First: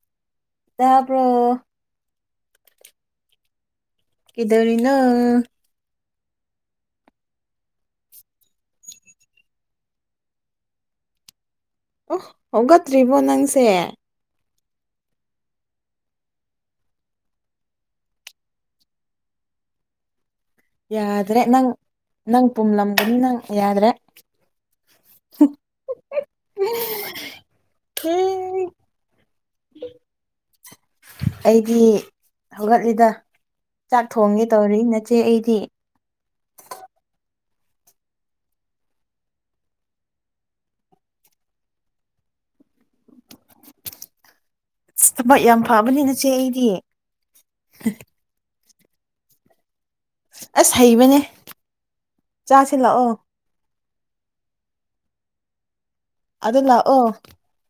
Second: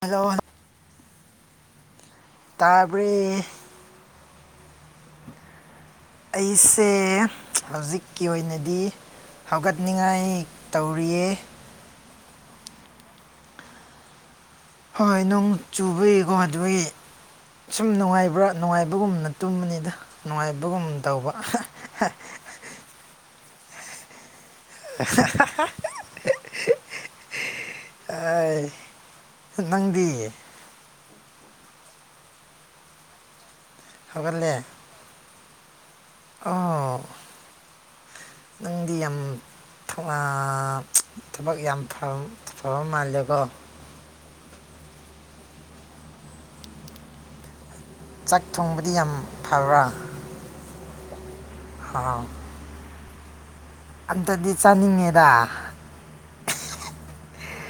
ꯃꯖ ꯇꯄꯔꯣ ꯇꯥꯄ ꯏꯔꯤꯅ ꯑꯩꯁꯦ ꯍꯧꯖꯤꯛꯀꯤ ꯑꯣꯏꯅꯗꯤ ꯍꯧꯒꯠꯅꯤꯡꯉꯥꯏ ꯇꯧꯔꯤꯌꯦ ꯑꯣꯍ ꯍꯧꯒꯠꯇ꯭ꯔꯤꯕꯣ ꯅꯪꯁꯦ ꯍꯣꯏ ꯅꯣꯡ ꯆꯨꯕꯒꯤꯀꯣ ꯑꯗꯨꯒꯤ ꯁꯨꯝ ꯅꯨꯡꯉꯥꯏꯕ꯭ꯔꯥ ꯅꯨꯡꯉꯥꯏꯕꯒꯨꯝꯅ ꯇꯨꯝꯕꯅꯤꯗ ꯅꯨꯡꯉꯥꯏꯕꯒꯨꯝ ꯇꯧꯕ ꯌꯥꯗ꯭ꯔꯦ ꯅꯪ ꯅꯪ ꯄꯨꯝꯂꯝꯒꯅꯤ ꯅꯪ ꯌꯥꯗ꯭ꯔꯦ ꯑ ꯅꯪꯗꯤ ꯑꯩꯗꯤ ꯍꯧꯒꯠꯂꯤꯗ ꯆꯥꯛ ꯊꯣꯡꯒꯦ ꯍꯧꯒꯠꯂꯦ ꯇꯧꯔꯤ ꯅꯆꯦ ꯑꯩꯗꯤ ꯑꯣ ꯅꯗꯤ ꯑꯝ ꯊꯕꯛ ꯌꯥꯝ ꯐꯕ ꯃꯥꯜꯂꯦꯀꯣ ꯑ ꯊꯕꯛ ꯌꯥꯝ ꯐꯕꯅꯤ ꯅꯆꯦ ꯑꯩꯗꯤ ꯆꯥꯛ ꯊꯣꯡꯕꯗꯤ ꯌꯥꯝ ꯐꯕ꯭ꯔꯥ ꯑꯁ ꯍꯩꯕꯅꯦ ꯍꯥꯎ, ꯆꯥꯁꯤꯂꯥꯛꯑꯣ ꯑꯝꯇꯗꯤ ꯆꯥꯅꯤꯡꯉꯦꯔ ꯑꯗꯨ ꯂꯥꯛꯑꯣ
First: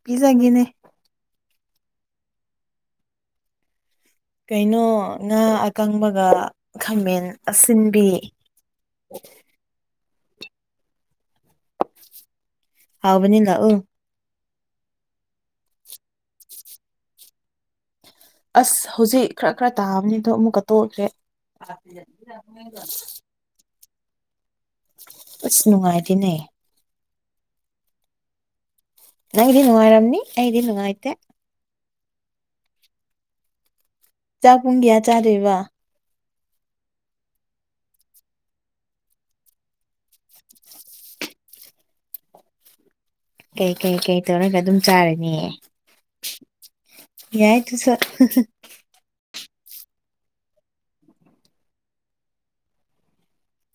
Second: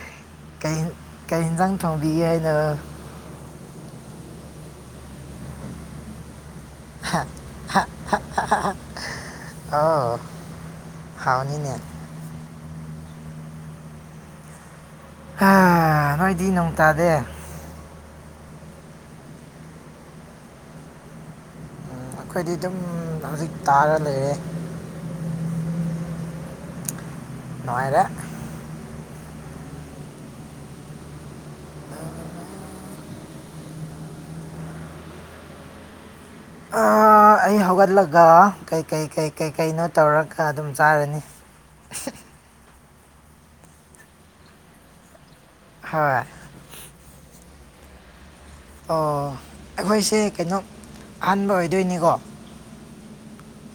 ꯄꯤꯖꯒ ꯀ ꯀꯩ ꯌꯦꯟꯖꯥꯡ ꯊꯣꯡꯕꯤꯒꯦ ꯍꯥꯏꯅ ꯀꯩꯅꯣ ꯉꯥ ꯑꯀꯪꯕꯒ ꯈꯥꯃꯦꯟ ꯑꯁꯤꯟꯕꯤ ꯑꯣ ꯍꯥꯎꯅꯤꯅꯦ ꯍꯥꯎꯕꯅꯤꯂ ꯎ ꯑ ꯅꯣꯏꯗꯤ ꯅꯣꯡ ꯇꯥꯗꯦ ꯑꯁ ꯍꯧꯖꯤꯛ ꯈꯔ ꯈꯔ ꯇꯥꯕꯅꯤ ꯑꯗꯣ ꯑꯃꯨꯛꯀ ꯇꯣꯛꯑꯁꯦ ꯑꯩꯈꯣꯏꯗꯤ ꯑꯗꯨꯝ ꯍꯧꯖꯤꯛ ꯇꯥꯔ ꯂꯩꯔꯦ ꯑꯁ ꯅꯨꯡꯉꯥꯏꯗꯤꯅꯦ ꯅꯅꯨꯡꯉꯥꯏꯔ ꯅꯗꯤ ꯅꯨꯡꯉꯥꯏꯔꯝꯅꯤ ꯑꯩꯗꯤ ꯅꯨꯡꯉꯥꯏꯇ ꯆꯥꯛ ꯄꯨꯡ ꯀꯌꯥ ꯆꯥꯔꯦꯕ ꯑꯩ ꯍꯧꯒꯠꯂꯒ ꯀꯩꯀꯩ ꯀꯩ ꯀꯩꯀꯩꯅꯣ ꯇꯧꯔꯒ ꯑꯗꯨꯝ ꯆꯥꯔꯅꯤ ꯀꯩ ꯀꯩ ꯀꯩ ꯇꯧꯔꯒ ꯑꯗꯨꯝ ꯆꯥꯔꯅꯤꯑ ꯍꯣꯏ ꯌꯥꯏ ꯇꯨꯁ ꯑꯣ ꯑꯩꯈꯣꯏꯁꯦ ꯀꯩꯅꯣ ꯑꯍꯥꯟꯕ ꯑꯣꯏꯗꯣꯏꯅꯤꯀꯣ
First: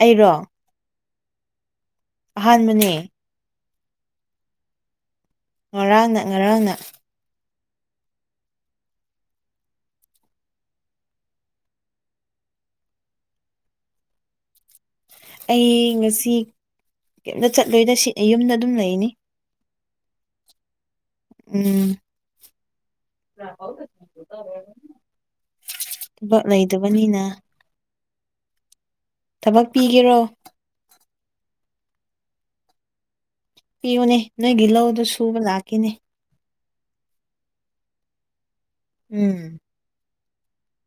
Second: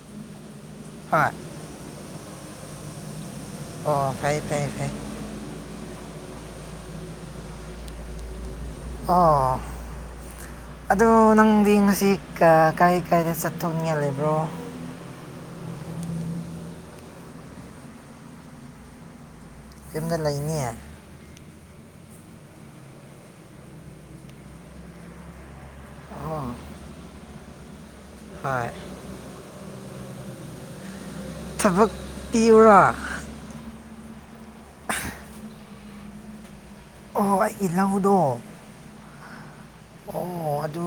ꯑꯩꯔꯣ ꯍ ꯑꯍꯥꯟꯕꯅꯦ ꯑꯣ ꯐꯔꯦ ꯐꯌꯦ ꯐꯌꯦ ꯉꯔꯥꯡꯅ ꯉꯔꯥꯡꯅ ꯑꯥ ꯑꯗ ꯅꯪꯗꯤ ꯉꯁꯤ ꯀꯥꯏ ꯀꯥꯏꯗ ꯆꯠꯊꯣꯛꯅꯤꯡꯉ ꯂꯩꯕ꯭ꯔꯣ ꯑꯩ ꯉꯁꯤ ꯀꯩꯝꯇ ꯆꯠꯂꯣꯏꯗ ꯁꯤ ꯌꯨꯝꯗ ꯑꯗꯨꯝ ꯂꯩꯅꯤ ꯑꯗꯨꯨꯝꯗ ꯂꯩꯅꯤ ꯎꯝ ꯑꯣ ꯊꯕꯛ ꯂꯩꯗꯕꯅꯤꯅ ꯍꯣꯏ ꯊꯕꯛ ꯄꯤꯒꯦꯔꯣ ꯊꯕꯛ ꯄꯤꯕꯨꯔꯥ ꯄꯤꯌꯨꯅꯦ ꯅꯣꯏꯒꯤ ꯂꯧꯗꯨ ꯁꯨꯕ ꯂꯥꯛꯈꯤꯅꯦ ꯑꯣ ꯑꯩ ꯏꯜꯍꯧꯗꯣ ꯎꯝ ꯑꯣ ꯑꯗꯨ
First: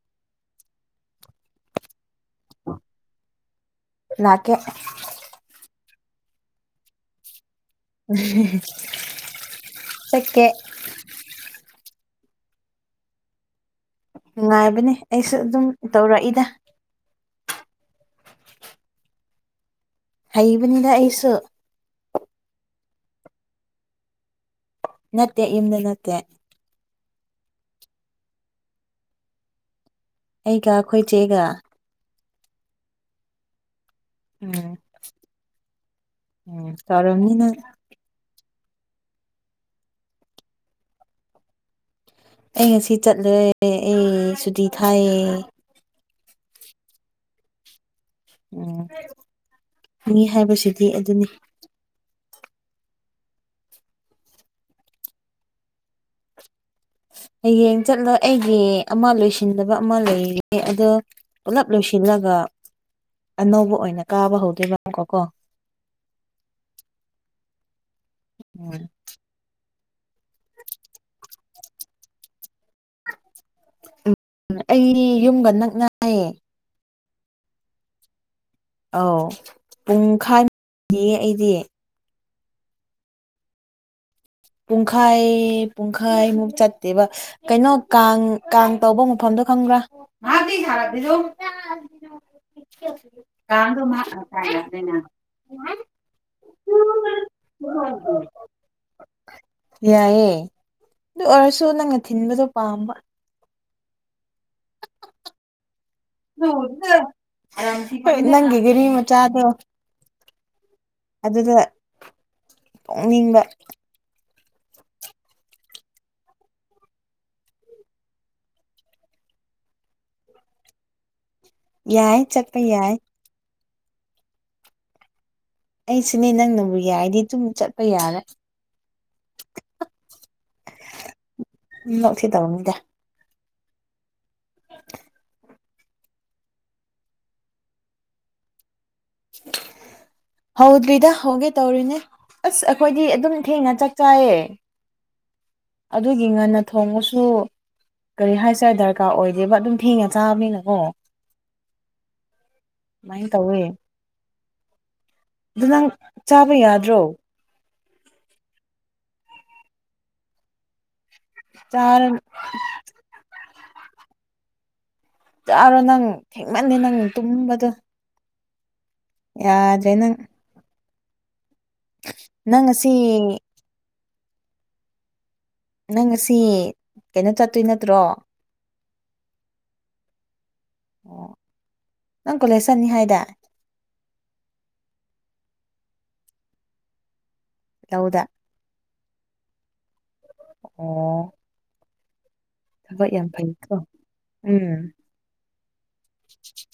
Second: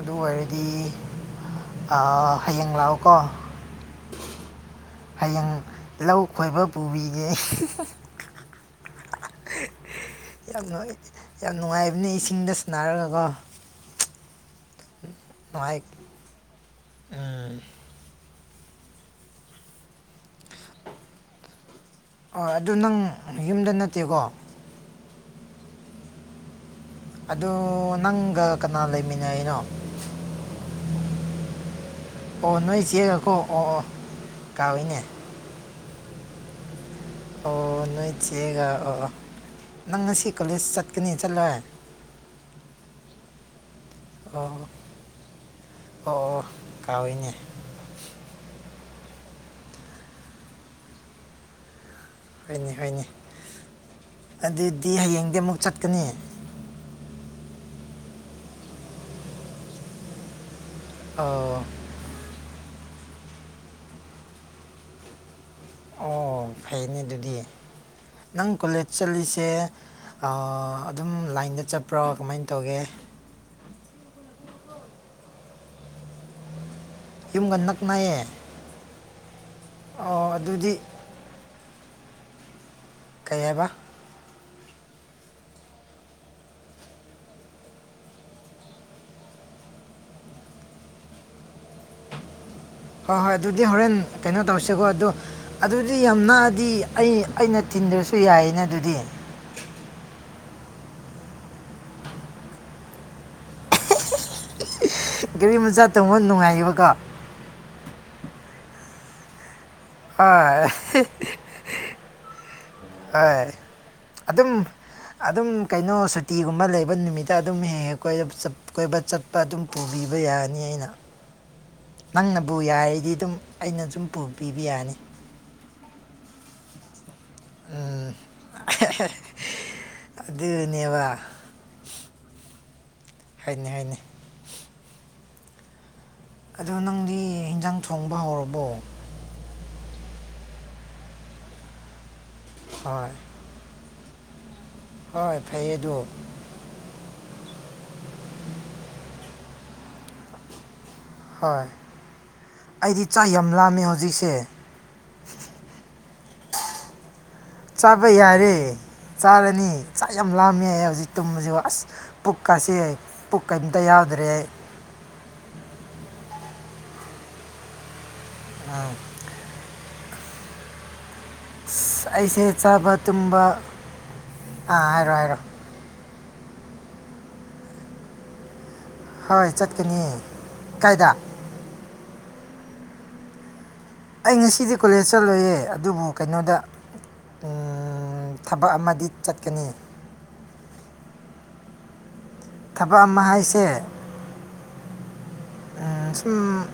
ꯑꯗꯨ ꯑꯣꯏꯔꯗꯤ ꯍꯌꯦꯡ ꯂꯥꯛꯑꯣꯀꯣ ꯂꯥꯛꯀꯦ ꯍꯌꯦꯡ ꯂꯧ ꯈꯣꯏꯕ ꯄꯨꯕꯤꯒꯦ ꯎ ꯌꯥꯝ ꯌꯥꯝ ꯅꯨꯡꯉꯥꯏꯕꯅꯦ ꯏꯁꯤꯡꯗ ꯁꯟꯅꯔꯒꯀꯣ ꯅꯨꯡꯉꯥꯏꯕꯅꯦ ꯑꯩꯁꯨ ꯑꯗꯨꯝ ꯅꯨꯡꯉꯥꯏ ꯇꯧꯔꯛꯏꯗ ꯎꯝ ꯍꯩꯕꯅꯤꯅ ꯑꯩꯁꯨ ꯍꯣꯏ ꯑꯗꯨ ꯅꯪ ꯌꯨꯝꯗ ꯅꯠꯇꯦꯀꯣ ꯅꯠꯇꯦ ꯌꯨꯝꯗ ꯅꯠꯇꯦ ꯑꯗꯨ ꯅꯪꯒ ꯀꯅꯥ ꯂꯩꯃꯤꯟꯅꯅꯣ ꯑꯩꯒ ꯑꯩꯈꯣꯏ ꯆꯦꯒ ꯑꯣ ꯅꯣꯏ ꯆꯦꯒꯈꯣ ꯑꯣ ꯑꯣ ꯎꯝ ꯀꯥꯎꯏꯅꯦ ꯎꯝ ꯇꯔ ꯑꯣ ꯅꯣꯏꯠ ꯆꯦꯒ ꯑꯣ ꯅꯪ ꯉꯁꯤ ꯀꯣꯂꯦꯖ ꯆꯠꯀꯅꯤ ꯆꯠꯂꯣꯏ ꯑꯩ ꯉꯁꯤ ꯆꯠꯂꯦ ꯑꯩ ꯑꯣ ꯁꯨꯇꯤ ꯊꯥꯏꯌꯦ ꯑꯣ ꯑꯣ ꯀꯥꯎꯏꯅꯦ ꯎꯝ ꯃꯤ ꯍꯥꯏꯕꯁꯤꯗꯤ ꯑꯗꯨꯅꯤ ꯍꯣꯏꯅꯤ ꯍꯣꯏꯅꯦ ꯑꯗꯨꯗꯤ ꯍꯌꯦꯡꯗꯤ ꯑꯃꯨꯛ ꯆꯠꯀꯅꯤ ꯍꯌꯦꯡ ꯆꯠꯂꯣ ꯑꯩꯒꯤ ꯑꯃ ꯂꯣꯏꯁꯤꯟꯗꯕ ꯑꯃ ꯂꯩꯔꯦ ꯑꯗꯣ ꯑꯣ ꯄꯨꯂꯞ ꯂꯣꯏ ꯁꯤꯠꯂꯒ ꯑꯅꯧꯕ ꯑꯣꯏꯅ ꯀꯥꯕ ꯍꯧꯗꯣꯏꯕꯀꯣ ꯀꯣ ꯑꯣ ꯐꯩꯅꯦ ꯑꯗꯨꯗꯤ ꯅꯪ ꯀꯣꯂꯦꯖ ꯆꯠꯂꯤꯁꯦ ꯑ ꯑꯗꯨꯝ ꯂꯥꯏꯟꯗ ꯆꯠꯄ꯭ꯔꯣ ꯀꯃꯥꯏꯅ ꯇꯧꯒꯦ ꯑꯩ ꯌꯨꯝꯒ ꯅꯛꯅꯌꯦ ꯌꯨꯝꯒ ꯅꯛꯅꯌꯦ ꯑꯧ ꯑꯗꯨꯗꯤ ꯄꯨꯡꯈꯥꯏꯃ ꯑꯩꯗꯤ ꯀꯩ ꯍꯥꯏꯕ ꯄꯨꯡꯈꯥꯏ ꯄꯨꯡꯈꯥꯏꯃꯨꯛ ꯆꯠꯇꯦꯕ ꯀꯩꯅꯣ ꯀꯥꯡ ꯀꯥꯡ ꯇꯧꯕ ꯃꯐꯝꯗꯣ ꯈꯪꯕ꯭ꯔꯥ ꯑ ꯀ [inaudible] ꯊꯥꯔꯗꯤꯗ ꯍꯣꯏ ꯍꯣꯏ ꯑꯗꯨꯗꯤ ꯍꯣꯔꯦꯟ ꯀꯩꯅꯣ ꯇꯧꯁꯤꯀꯣ ꯑꯗꯨꯗꯣ ꯑꯗꯨꯗꯤ ꯌꯥꯝ ꯅꯥꯑꯗꯤ ꯑꯩ ꯑꯩꯅ ꯇꯤꯟꯗ꯭ꯔꯁꯨ ꯌꯥꯏꯌꯦꯅ ꯑꯗꯨꯗꯤ ꯌꯥꯏꯑꯦ ꯑꯗꯨ ꯑꯣꯏꯔꯁꯨ ꯅꯪꯅ ꯊꯤꯟꯕꯗꯣ ꯄꯥꯝꯕ ꯒꯔꯤ ꯃꯆꯥ ꯇꯣꯡꯕ ꯅꯨꯡꯉꯥꯏꯌꯦꯕꯀꯣ ꯅꯪꯒꯤ ꯒꯔꯤ ꯃꯆꯥꯗꯣ ꯑ ꯑꯗꯨꯗ ꯑ ꯇꯣꯡꯅꯤꯡꯕ ꯑꯗꯨꯝ ꯑꯗꯨꯝ ꯀꯩꯅꯣ ꯁꯨꯇꯤꯒꯨꯝꯕ ꯂꯩꯕ ꯅꯨꯃꯤꯠꯇ ꯑꯗꯨꯝ ꯍꯦꯛ ꯍꯦꯛ ꯀꯣꯏꯕ ꯆꯠ ꯀꯣꯏꯕ ꯆꯠꯄ ꯑꯗꯨꯝ ꯄꯨꯕꯤꯕ ꯌꯥꯅꯤ ꯑꯩꯅ ꯌꯥꯏ ꯅꯪꯅꯕꯨ ꯆꯠꯄ ꯌꯥꯏ ꯌꯥꯔꯗꯤ ꯑꯗꯨꯝ ꯑꯩꯅ ꯁꯨꯝ ꯄꯨꯕꯤꯕ ꯌꯥꯅꯤ ꯑꯩ ꯁꯤꯅꯦ ꯅꯪꯅꯕꯨ ꯌꯥꯏꯗꯤ ꯑꯗꯨꯨꯝ ꯆꯠꯄ ꯌꯥꯔꯦ ꯅꯣꯛꯊꯤ ꯇꯧꯅꯤꯗ ꯍꯣꯏꯅꯤ ꯍꯣꯏꯅꯤ ꯑꯗꯣ ꯅꯪꯗꯤ ꯌꯦꯟꯖꯥꯡ ꯊꯣꯡꯕ ꯍꯧꯔꯕꯣ ꯍꯧꯗ꯭ꯔꯤꯗ ꯍꯧꯒꯦ ꯇꯧꯔꯤꯅꯦ ꯑꯁ ꯑꯩꯈꯣꯏꯗꯤ ꯑꯗꯨꯝ ꯊꯦꯡꯅ ꯆꯥꯛ ꯆꯥꯏꯌꯦ ꯍꯣꯏ ꯐꯩ ꯑꯦ ꯑꯗꯨꯒꯤ ꯉꯟꯅ ꯊꯣꯡꯉꯁꯨ ꯀꯔꯤ ꯍꯥꯏꯁꯦ ꯗꯔꯀꯥꯔ ꯑꯣꯏꯗꯦꯕ ꯑꯗꯨꯝ ꯊꯦꯡꯉ ꯆꯥꯕꯅꯤꯅꯀꯣ ꯍꯣꯏ ꯑꯩꯗꯤ ꯆꯥꯛ ꯑꯗꯨꯃꯥꯏꯅ ꯌꯥꯝ ꯇꯧꯋꯦ ꯂꯥꯝꯃꯦ ꯍꯧꯖꯤꯛꯁꯦ ꯑꯗꯨ ꯅꯪ ꯆꯥꯕ ꯌꯥꯗ꯭ꯔꯣ ꯆꯥꯕ ꯌꯥꯔꯦ ꯆꯥꯔꯅꯤ ꯆꯥꯛ ꯌꯥꯝ ꯂꯥꯝꯃꯦ ꯍꯧꯖꯤꯛ ꯇꯨꯝꯕꯁꯤ ꯑꯁ ꯆꯥꯔꯣ ꯄꯨꯛꯀꯁꯤ ꯄꯨꯛ ꯀꯩꯝꯇ ꯌꯥꯎꯗ꯭ꯔꯦ ꯑꯩ ꯌꯥꯔꯣ ꯅꯪ ꯊꯦꯡꯃꯟꯅꯤ ꯅꯪ ꯇꯨꯝꯕꯗꯣ ꯑꯥ ꯌꯥꯗ꯭ꯔꯦ ꯅꯪ ꯑꯁ ꯑꯩꯁꯦ ꯅꯪ ꯉꯁꯤ ꯆꯥꯕ ꯇꯨꯝꯕ ꯑꯥ ꯍꯥꯏꯔꯣ ꯍꯥꯏꯔꯣ ꯅꯪ ꯉꯁꯤ ꯀꯩꯅꯣ ꯆꯠꯇꯣꯏ ꯅꯠꯇ꯭ꯔꯣ ꯍꯣꯏ ꯆꯠꯀꯅꯤ ꯀꯥꯏꯗ ꯑꯣ ꯅꯪ ꯀꯣꯂꯦꯖ ꯆꯠꯅꯤ ꯍꯥꯏꯗ ꯑꯩ ꯉꯁꯤꯗꯤ ꯀꯣꯂꯦꯖ ꯆꯠꯂꯣꯏꯌꯦ ꯑꯗꯨꯕꯨ ꯀꯩꯅꯣꯗ ꯂꯧꯎꯗ ꯊꯕꯛ ꯑꯃꯗꯤ ꯆꯠꯀꯅꯤ ꯑꯣ ꯊꯕꯛ ꯑꯃ ꯌꯥꯝ ꯐꯩꯀꯣ ꯍꯥꯏꯁꯦ ꯎꯝ ꯁꯨꯝ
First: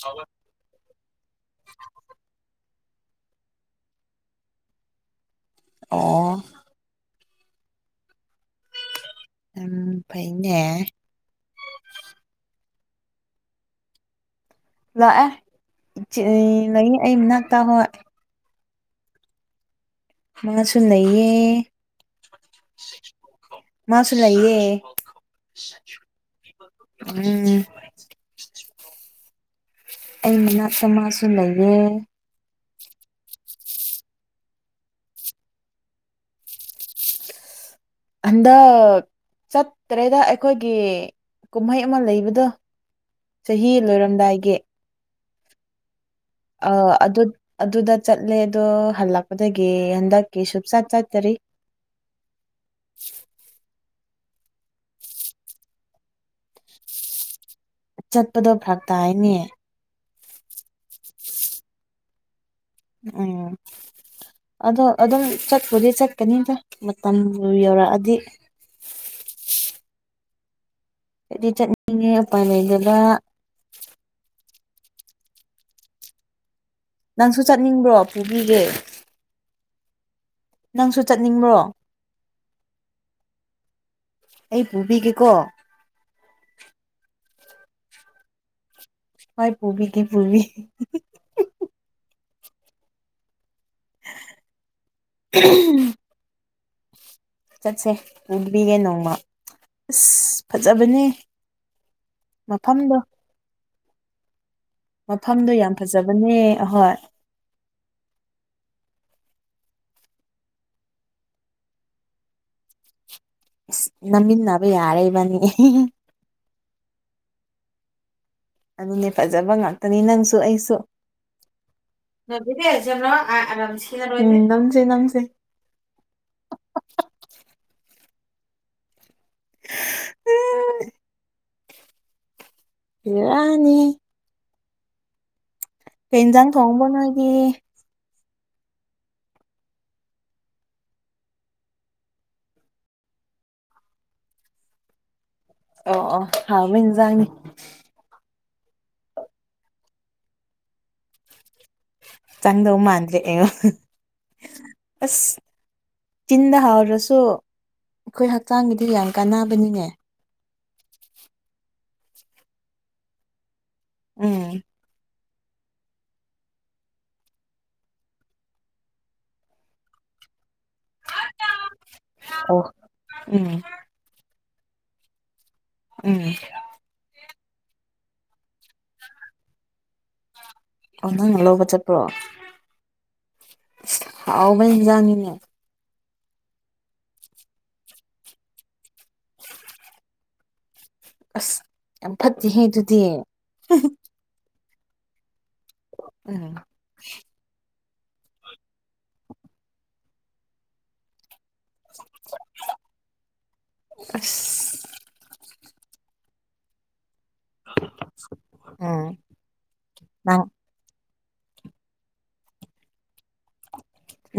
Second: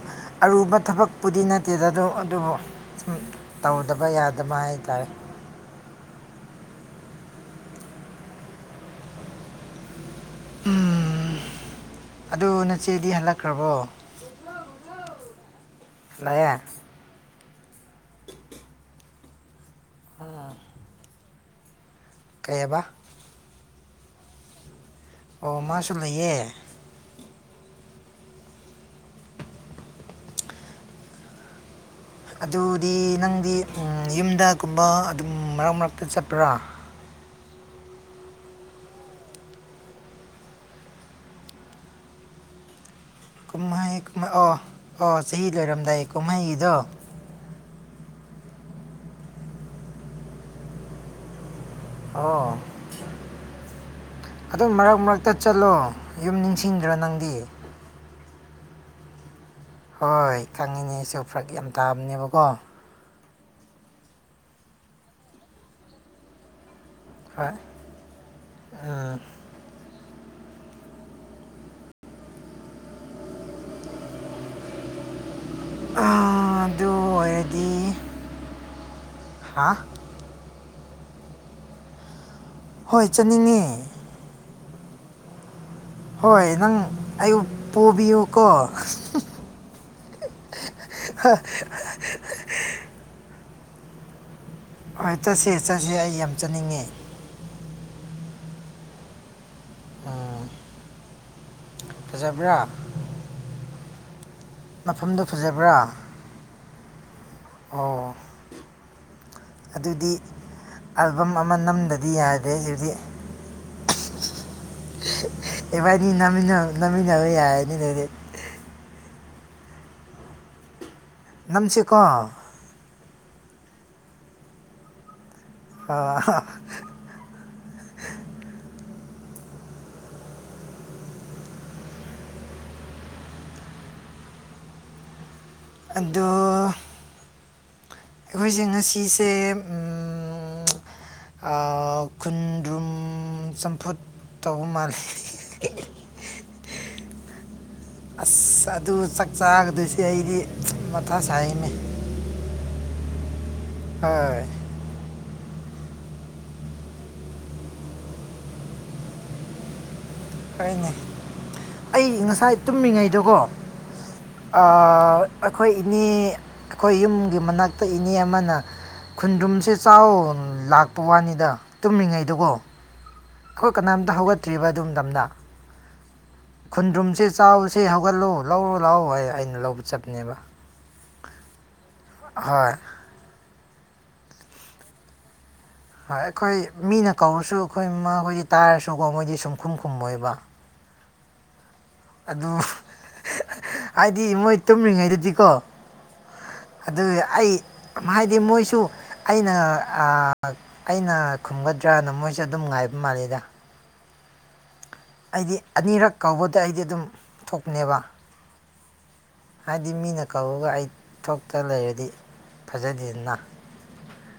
ꯑꯔꯨꯕ ꯊꯕꯛꯄꯨꯗꯤ ꯅꯠꯇꯦꯗ ꯑꯗꯨꯕꯨ ꯁꯨꯝ ꯇꯧꯗꯕ ꯌꯥꯗꯕ ꯍꯥꯏꯇꯥꯔꯦ ꯑꯣ ꯎꯝ ꯐꯩꯅꯦ ꯑꯗꯨ ꯅꯆꯦꯗꯤ ꯍꯜꯂꯛꯈ꯭ꯔꯕꯣ ꯂꯥꯛꯑꯦ ꯏꯆ ꯂꯥꯛꯑꯦ ꯂꯩꯌꯦ ꯑꯩ ꯃꯅꯥꯛꯇ ꯍꯣꯢ ꯃꯥꯁꯨ ꯂꯩꯌꯦ ꯀꯩ ꯍꯥꯏꯕ ꯃꯥꯁꯨ ꯂꯩꯌꯦ ꯑꯣ ꯃꯥꯁꯨ ꯂꯩꯌꯦ ꯎꯝ ꯑꯩ ꯃꯅꯥꯛꯇꯃꯁꯨ ꯂꯩꯌꯦ ꯑꯗꯨꯗꯤ ꯅꯪꯗꯤ ꯌꯨꯝꯗꯒꯨꯝꯕ ꯑꯗꯨꯝ ꯃꯔꯛ ꯃꯔꯛꯇ ꯆꯠꯄ꯭ꯔꯥ ꯍꯟꯗꯛ ꯆꯠꯇ꯭ꯔꯦꯗ ꯑꯩꯈꯣꯏꯒꯤ ꯀꯨꯝꯍꯩ ꯑꯃ ꯂꯩꯕꯗꯣ ꯆꯍꯤ ꯀꯨꯝꯍꯩ ꯀꯨꯝꯍꯩ ꯂꯣꯏꯔꯝꯗꯥꯏꯒꯤ ꯑꯣ ꯑꯣ ꯆꯍꯤ ꯂꯣꯏꯔꯝꯗꯥꯏ ꯑ ꯀꯨꯝꯍꯩꯒꯤꯗꯣ ꯑꯗꯨ ꯑꯗꯨꯗ ꯆꯠꯂꯦ ꯑꯗꯣ ꯍꯜꯂꯛꯄꯗꯒꯤ ꯍꯟꯗꯛꯀꯤ ꯁꯨꯡꯆꯠ ꯆꯠꯇꯔꯤ ꯑꯥ ꯑꯗꯨꯝ ꯃꯔꯛ ꯃꯔꯛꯇ ꯆꯠꯂꯣ ꯌꯨꯝ ꯅꯤꯡꯁꯤꯡꯗ꯭ꯔꯥ ꯅꯪꯗꯤ ꯆꯠꯄꯗꯣ ꯐꯔꯥꯛ ꯇꯥꯏꯅꯦ ꯍꯣꯏ ꯈꯪꯉꯤꯅꯦꯁꯨ ꯐꯔꯛ ꯌꯥꯝ ꯇꯥꯕꯅꯦꯕꯀꯣ ꯎꯝ ꯑꯗꯣ ꯑꯗꯨꯝ ꯆꯠꯄꯗꯤ ꯆꯠꯀꯅꯤꯗ ꯃꯇꯝꯕꯨ ꯌꯧꯔꯛꯑꯗꯤ ꯑꯥ ꯑꯩꯗꯤ ꯆꯠꯅꯤꯡꯉꯦ ꯎꯄꯥꯏ ꯂꯩꯒꯗ ꯑꯥ ꯑꯗꯨ ꯅꯪꯁꯨ ꯑꯣꯏꯔꯗꯤ ꯆꯠꯅꯤꯡꯕ꯭ꯔꯣ ꯄꯨꯕꯤꯒꯦ ꯍꯥ ꯅꯪꯁꯨ ꯆꯠꯅꯤꯡꯕ꯭ꯔꯣ ꯍꯣꯏ ꯆꯠꯅꯤꯡꯉꯦ ꯑꯩ ꯄꯨꯕꯤꯒꯦꯀꯣ ꯍꯣꯏ ꯅꯪ ꯑꯌꯨꯛ ꯄꯨꯕꯤꯌꯨ ꯀꯣ ꯍꯣꯏ ꯄꯨꯕꯤꯒꯦ ꯄꯨꯕꯤ ꯍꯣꯏ ꯆꯠꯁꯦ- ꯆꯠꯁꯤ ꯑꯩ ꯌꯥꯝ ꯆꯠꯅꯤꯡꯉꯦ ꯆꯠꯁꯦ ꯄꯨꯕꯤꯒꯦ ꯅꯣꯡꯃ ꯑꯁ ꯎꯝ, ꯐꯖꯕꯅꯦ ꯐꯖꯕ꯭ꯔꯥ ꯃꯐꯝꯗꯣ ꯃꯐꯝꯗꯣ ꯃꯐꯝꯗꯨ ꯌꯥꯝ ꯐꯖꯕ꯭ꯔꯥ ꯐꯖꯕꯅꯦ ꯑꯍꯣꯏ ꯑꯣ ꯑꯗꯨꯗꯤ ꯑꯜꯕꯝ ꯑꯃ ꯅꯝꯗꯗꯤ ꯌꯥꯗꯦ ꯑꯗꯨꯗꯤ ꯅꯝꯃꯤꯟꯅꯕ ꯌꯥꯔꯦ ꯢꯕꯥꯅꯤ ꯃꯤ ꯅꯝꯃꯤꯟꯅ ꯅꯝꯃꯤꯟꯅꯕ ꯌꯥꯏꯔꯅꯤ ꯑꯗꯨꯗꯤ ꯑꯗꯨꯅꯦ ꯐꯖꯕ ꯉꯥꯛꯇꯅꯤ ꯅꯪꯁꯨ ꯑꯩꯁꯨ ꯅꯝꯁꯤꯀꯣ ꯖꯕ꯭ꯔꯣꯔꯣꯏ ꯅꯝꯁ ꯅꯝꯁꯦ [inaudible] ꯍ ꯎꯝ ꯍꯤꯔꯥꯅꯤ ꯀꯩ ꯑꯗꯨ ꯏꯟꯖꯥꯡ ꯊꯣꯡꯕ ꯅꯣꯏꯒꯤ ꯑꯈꯣꯏꯁꯦ ꯉꯁꯤꯁꯦ ꯎꯝ ꯑꯥ ꯈꯨꯨꯟꯗ꯭ꯔꯨꯝ ꯆꯝꯐꯨꯠ ꯇꯧꯕ ꯃꯥꯜꯂꯤ ꯑꯣ-ꯑꯣ ꯍꯥꯎꯋꯤꯟ ꯏꯟꯖꯥꯡꯅꯤ ꯑꯁ ꯑꯗꯨ ꯆꯥꯛ ꯆꯥꯒꯗꯨꯏꯁꯤ ꯑꯩꯗꯤ ꯃꯊꯥ ꯁꯥꯏꯌꯦꯅꯦ ꯆꯪꯗꯧ ꯃꯥꯟꯗꯦ ꯑꯦꯡꯉꯣ ꯍꯣꯏ ꯑꯁ ꯆꯤꯟꯗ ꯍꯥꯎꯔꯥꯁꯨ ꯑꯩꯈꯣꯏ ꯍꯛꯆꯥꯡꯒꯤꯗꯤ ꯌꯥꯝ ꯀꯥꯟꯅꯕꯅꯤꯅꯦ ꯀꯔꯤꯅꯣ ꯑꯩ ꯉꯁꯥꯏ ꯇꯨꯝꯃꯤꯉꯩꯗꯀꯣ ꯎꯝ ꯑꯥ ꯑꯩꯈꯣꯏ ꯏꯅꯦ ꯑꯩꯈꯣꯏ ꯌꯨꯝꯒꯤ ꯃꯅꯥꯛꯇ ꯏꯅꯦ ꯑꯃꯥꯅ ꯈꯨꯟꯗ꯭ꯔꯨꯝꯁꯦ ꯆꯥꯎꯋꯣ ꯂꯥꯛꯄ ꯋꯥꯅꯤꯗ ꯇꯨꯝꯃꯤꯉꯩꯗꯀꯣ ꯎꯝ ꯑꯈꯣꯏ ꯀꯅꯥꯝꯇ ꯍꯧꯒꯠꯇ꯭ꯔꯤꯕ ꯑꯗꯨꯝ ꯃꯇꯝꯗ ꯎꯝ [inaudible] ꯈꯨꯟꯗ꯭ꯔꯨꯝꯁꯦ ꯆꯥꯎꯋꯣꯁꯦ ꯍꯧꯒꯠꯂꯣ ꯂꯧꯔꯨ ꯂꯥꯎ ꯍꯥꯏꯌꯦ ꯑꯩꯅ ꯂꯧꯕ ꯆꯠꯄꯅꯦꯕ ꯑꯣ ꯅꯪꯅ ꯂꯧꯕ ꯆꯠꯄ꯭ꯔꯣ ꯍꯣꯏ ꯍꯥꯎꯕꯖꯅꯤꯡꯅꯦ [inaudible] ꯍꯥꯏ ꯑꯩꯈꯣꯏ ꯃꯤꯅ ꯀꯧꯔꯥꯁꯨ ꯑꯩꯈꯣꯏ ꯃꯥ ꯍꯣꯏꯗꯤ ꯇꯥꯏꯔꯥꯁꯨꯀꯣ ꯃꯣꯏꯗꯤ ꯁꯨꯝꯈꯨꯝ ꯈꯨꯝꯃꯣꯏꯕ ꯑꯁ ꯌꯥꯝ ꯐꯠꯇꯦꯍꯦ ꯑꯗꯨꯗꯤ ꯗꯤ ꯃꯣꯏ ꯇꯨꯝꯃꯤꯉꯩꯗꯗꯤ ꯀꯣ ꯎꯝ ꯑꯗꯨ ꯑꯩ ꯍꯥꯏꯗꯤ ꯃꯣꯏꯁꯨ ꯑꯩꯅ ꯑꯥ ꯑꯩꯅ ꯈꯨꯝꯒꯗ꯭ꯔꯥꯅ ꯃꯣꯏꯁꯨ ꯑꯗꯨꯝ ꯉꯥꯏꯕ ꯃꯥꯜꯂꯤꯗ ꯑꯁ ꯑꯩꯗꯤ ꯑꯅꯤꯔꯛ ꯀꯧꯕꯗ ꯑꯩꯗꯤ ꯑꯗꯨꯝ ꯊꯣꯛꯄꯅꯦꯕ ꯎꯝ ꯍꯥꯏꯗꯤ ꯃꯤꯅ ꯅꯪ ꯀꯧꯔꯒ ꯑꯩ ꯊꯣꯛꯇ ꯂꯩꯔꯗꯤ ꯐꯖꯗꯦꯗꯅ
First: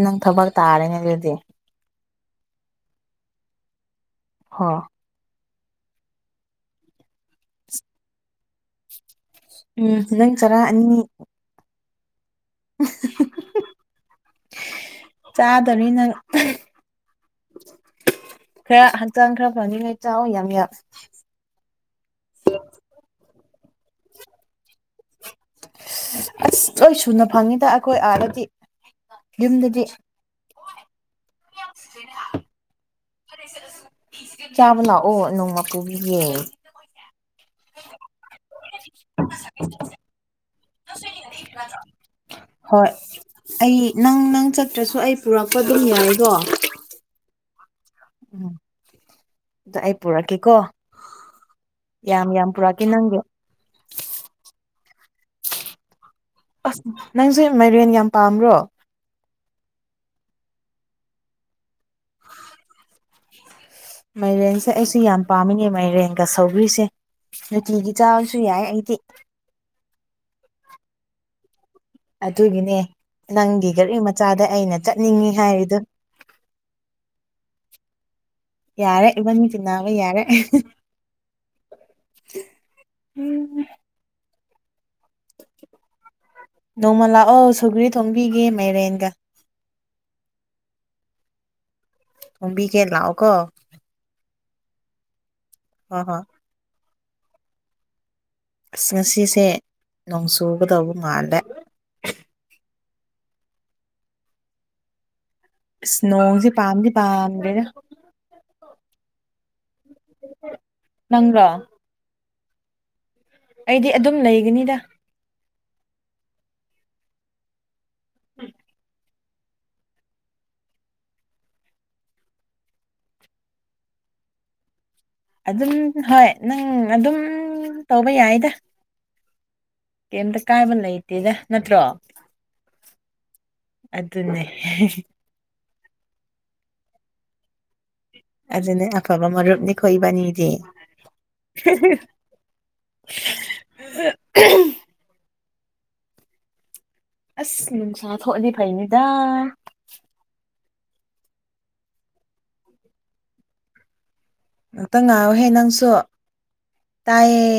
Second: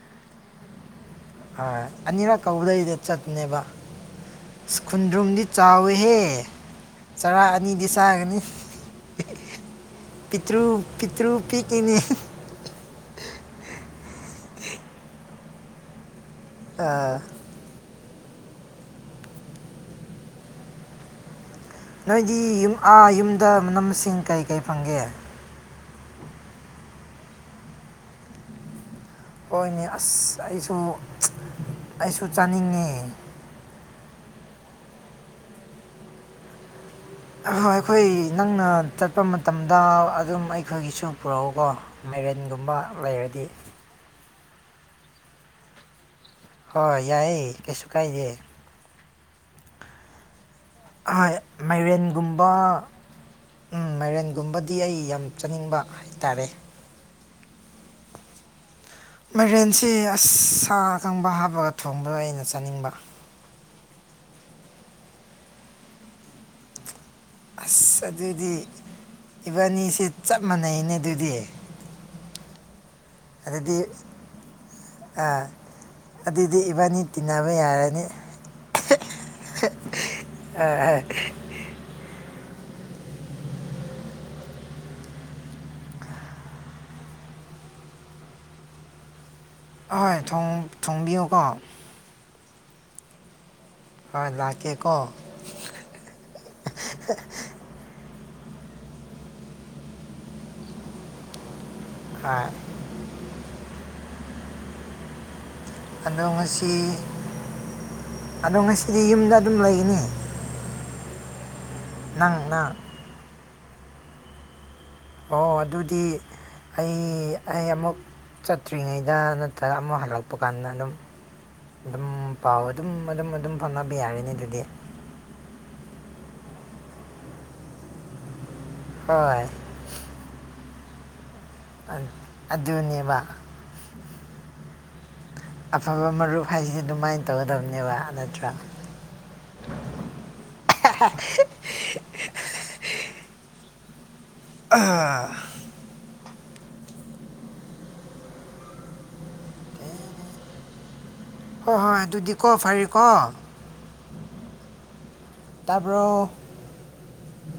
ꯅꯪ ꯊꯕꯛ ꯇꯥꯔꯤꯅꯦ ꯑꯗꯨꯗꯤ ꯍꯣꯏ ꯑꯅꯤꯔꯛ ꯀꯧꯕꯗꯩꯗ ꯆꯠꯅꯦꯕ ꯍꯣ ꯀꯨꯟꯗ꯭ꯔꯨꯝꯗꯤ ꯆꯥꯎꯋꯦꯍꯦ ꯆꯔꯥ ꯑꯅꯤꯗꯤ ꯆꯥꯒꯅꯤ ꯎꯝ ꯅꯪ ꯆꯔꯥ ꯄꯤꯇ꯭ꯔꯨ ꯄꯤꯠꯇ꯭ꯔꯨ ꯄꯤꯛꯀꯤꯅꯦ ꯆꯥꯗꯅꯤꯅ ꯑ ꯈꯔ ꯍꯛꯆꯥꯡ ꯈꯔ ꯐꯪꯅꯤꯡꯉꯥꯏ ꯆꯥꯎ ꯌꯥꯝ ꯅꯣꯏꯒꯤ ꯌꯨꯝ ꯑꯥ ꯌꯨꯝꯗ ꯃꯅꯥꯝ ꯃꯁꯤꯡ ꯀꯩ ꯀꯩ ꯐꯪꯒꯦ ꯑꯁ ꯂꯣꯏ ꯁꯨꯅ ꯐꯪꯉꯤꯗ ꯑꯩꯈꯣꯏ ꯑꯥꯔꯗꯗꯤ ꯍꯣꯏꯅꯦ ꯑꯁ ꯑꯩꯁꯨ ꯑꯩꯁꯨ ꯆꯥꯅꯤꯡꯉꯦ ꯆꯥꯕ ꯂꯥꯛꯑꯣ ꯅꯣꯡꯃ ꯄꯨꯨꯕꯤꯒꯦ ꯑꯥ ꯍꯣꯏ ꯅꯪꯅ ꯆꯠꯄ ꯃꯇꯝꯗ ꯑꯗꯨꯝ ꯑꯩꯈꯣꯏꯒꯤꯁꯨ ꯄꯨꯔꯛꯎꯀꯣ ꯃꯩꯔꯦꯟꯒꯨꯝꯕ ꯂꯩꯔꯗꯤ ꯅꯪ-ꯅꯪ ꯆꯠꯇ꯭ꯔꯥꯁꯨ ꯑꯩ ꯄꯨꯔꯛꯄ ꯑꯗꯨꯝ ꯌꯥꯏꯗꯣ ꯍꯣꯏ ꯌꯥꯏꯌꯦ ꯀꯩꯁꯨ ꯀꯥꯏꯗꯦ ꯎꯝ ꯑꯗꯥ ꯑꯩ ꯄꯨꯔꯛꯀꯦꯀꯣ ꯑꯥꯏ ꯌꯥꯝ ꯌꯥꯝ ꯃꯥꯏꯔꯦꯟꯒꯨꯝꯕ ꯄꯨꯔꯛꯀꯦ ꯅꯪꯒꯤ ꯎꯝ ꯃꯥꯏꯔꯦꯟꯒꯨꯝꯕꯗꯤ ꯑꯩ ꯌꯥꯝ ꯆꯥꯅꯤꯡꯕ ꯍꯥꯏꯇꯥꯔꯦ ꯑꯁ ꯅꯪꯁꯨ ꯃꯥꯏꯔꯦꯟ ꯌꯥꯝ ꯄꯥꯝꯕ꯭ꯔꯣ ꯃꯔꯦꯟꯁꯤ ꯑꯁ ꯁꯥ ꯑꯀꯪꯕ ꯍꯥꯞꯄꯒ ꯊꯣꯡꯕꯗꯣ ꯑꯩꯅ ꯆꯥꯅꯤꯡꯕ ꯃꯥꯏꯔꯦꯟꯁꯦ ꯑꯩꯁꯨ ꯌꯥꯝ ꯄꯥꯝꯃꯤꯅꯦ ꯃꯥꯏꯔꯦꯟ ꯁꯧꯒ꯭ꯔꯤꯁꯦ ꯅꯨꯇꯤꯒꯤ ꯑꯁ ꯆꯥꯕꯁꯨ ꯑꯗꯨꯗꯤ ꯌꯥꯏ ꯑꯩꯗꯤ ꯏꯕꯥꯅꯤꯁꯦ ꯆꯞ ꯃꯥꯟꯅꯩꯅꯦ ꯑꯗꯨꯗꯤ ꯑꯗꯨꯒꯤꯅꯦ ꯅꯪꯒꯤ ꯑꯗꯨꯗꯤ ꯒꯥꯔꯤ ꯃꯆꯥꯗ ꯑꯩꯅ ꯆꯠꯅꯤꯡꯉꯤ ꯑꯥ ꯍꯥꯏꯔꯤꯗꯨ ꯑꯗꯨꯗꯤ ꯏꯕꯥꯅꯤ ꯇꯤꯟꯅꯕ ꯌꯥꯔꯅꯤ ꯌꯥꯔꯦ ꯏꯕꯟ ꯆꯤꯟꯅꯕ ꯌꯥꯔꯦ ꯑꯥ ꯑꯥ ꯎꯝ ꯅꯣꯡꯃ ꯂꯥꯛꯑꯣ ꯁꯨꯒ꯭ꯔꯤ ꯊꯣꯡꯝꯕꯤꯒꯦ ꯃꯥꯏꯔꯦꯟꯒ ꯑꯣꯏ ꯊꯣꯡꯕꯤꯌꯨꯀꯣ ꯑꯣꯣꯝꯕꯤꯒꯦ ꯂꯥꯛꯑꯣ ꯀꯣ ꯍꯣꯏ ꯅꯀꯦ ꯀꯣ ꯑꯣ ꯍꯣ ꯑꯁ ꯉꯁꯤꯁꯦ ꯅꯣꯡ ꯆꯨꯒꯗꯧꯕ ꯃꯥꯜꯂꯦ ꯑ ꯑꯗꯣ ꯏꯁ꯭ꯅꯣꯁꯦ ꯉꯁꯤ ꯄꯥꯝꯗꯤ ꯄꯥꯝꯗꯦꯅ ꯑꯗꯣ ꯉꯁꯤꯗꯤ ꯌꯨꯝꯗ ꯑꯗꯨꯝ ꯂꯩꯒꯅꯤ ꯅꯪꯒꯥ ꯅꯪꯅꯪ ꯑꯩꯗꯤ ꯑꯗꯨꯝ ꯂꯩꯒꯅꯤꯗ ꯑꯣ ꯑꯗꯨꯗꯤ ꯑꯩ ꯑꯩ ꯑꯃꯨꯛ ꯆꯠꯇ꯭ꯔꯤꯉꯩꯗ ꯁꯤꯗ ꯅꯠꯇꯒ ꯑꯃ ꯍꯜꯂꯛꯄ ꯀꯥꯟꯗ ꯑꯗꯨꯝ ꯑꯗꯨꯝ ꯄꯥꯎ ꯑꯗꯨꯝ ꯑꯗꯨꯝ ꯑꯗꯨꯝ ꯐꯝꯅꯕ ꯌꯥꯔꯅꯤ ꯑꯗꯨꯗꯤ ꯑꯗꯨꯝ ꯍꯣꯏ ꯅꯪ ꯑꯗꯨꯝ ꯇꯧꯕ ꯌꯥꯏꯗ ꯍꯣꯏ ꯀꯩꯇ ꯀꯥꯏꯕ ꯂꯩꯇꯦꯗ ꯅꯠꯇ꯭ꯔꯣ ꯑꯗꯨꯅꯦꯕ ꯑꯗꯨ ꯑꯗꯨꯅꯦ ꯑꯐꯕ ꯃꯔꯨꯞ ꯍꯥꯏꯁꯤ ꯑꯗꯨꯃꯥꯏꯅ ꯇꯧꯒꯗꯕꯅꯦꯕ ꯅꯠꯇ꯭ꯔꯥ ꯑꯗꯨꯅꯦ ꯑꯐꯕ ꯃꯔꯨꯞꯅꯤ ꯈꯣꯏꯕꯅꯤꯗꯤ ꯑ ꯑꯣ ꯑꯁ ꯅꯨꯡꯁꯥ ꯊꯣꯛꯜꯂꯤ ꯐꯩꯅꯤꯗꯥ ꯍꯣꯏ ꯍꯣꯏ ꯑꯗꯨꯗꯤꯀꯣ ꯐꯔꯦꯀꯣ ꯉꯥꯛꯇꯪ ꯉꯥꯏꯑꯣꯍꯦ ꯅꯪꯁꯨ ꯇꯥꯕ꯭ꯔꯣ ꯇꯥꯏꯌꯦ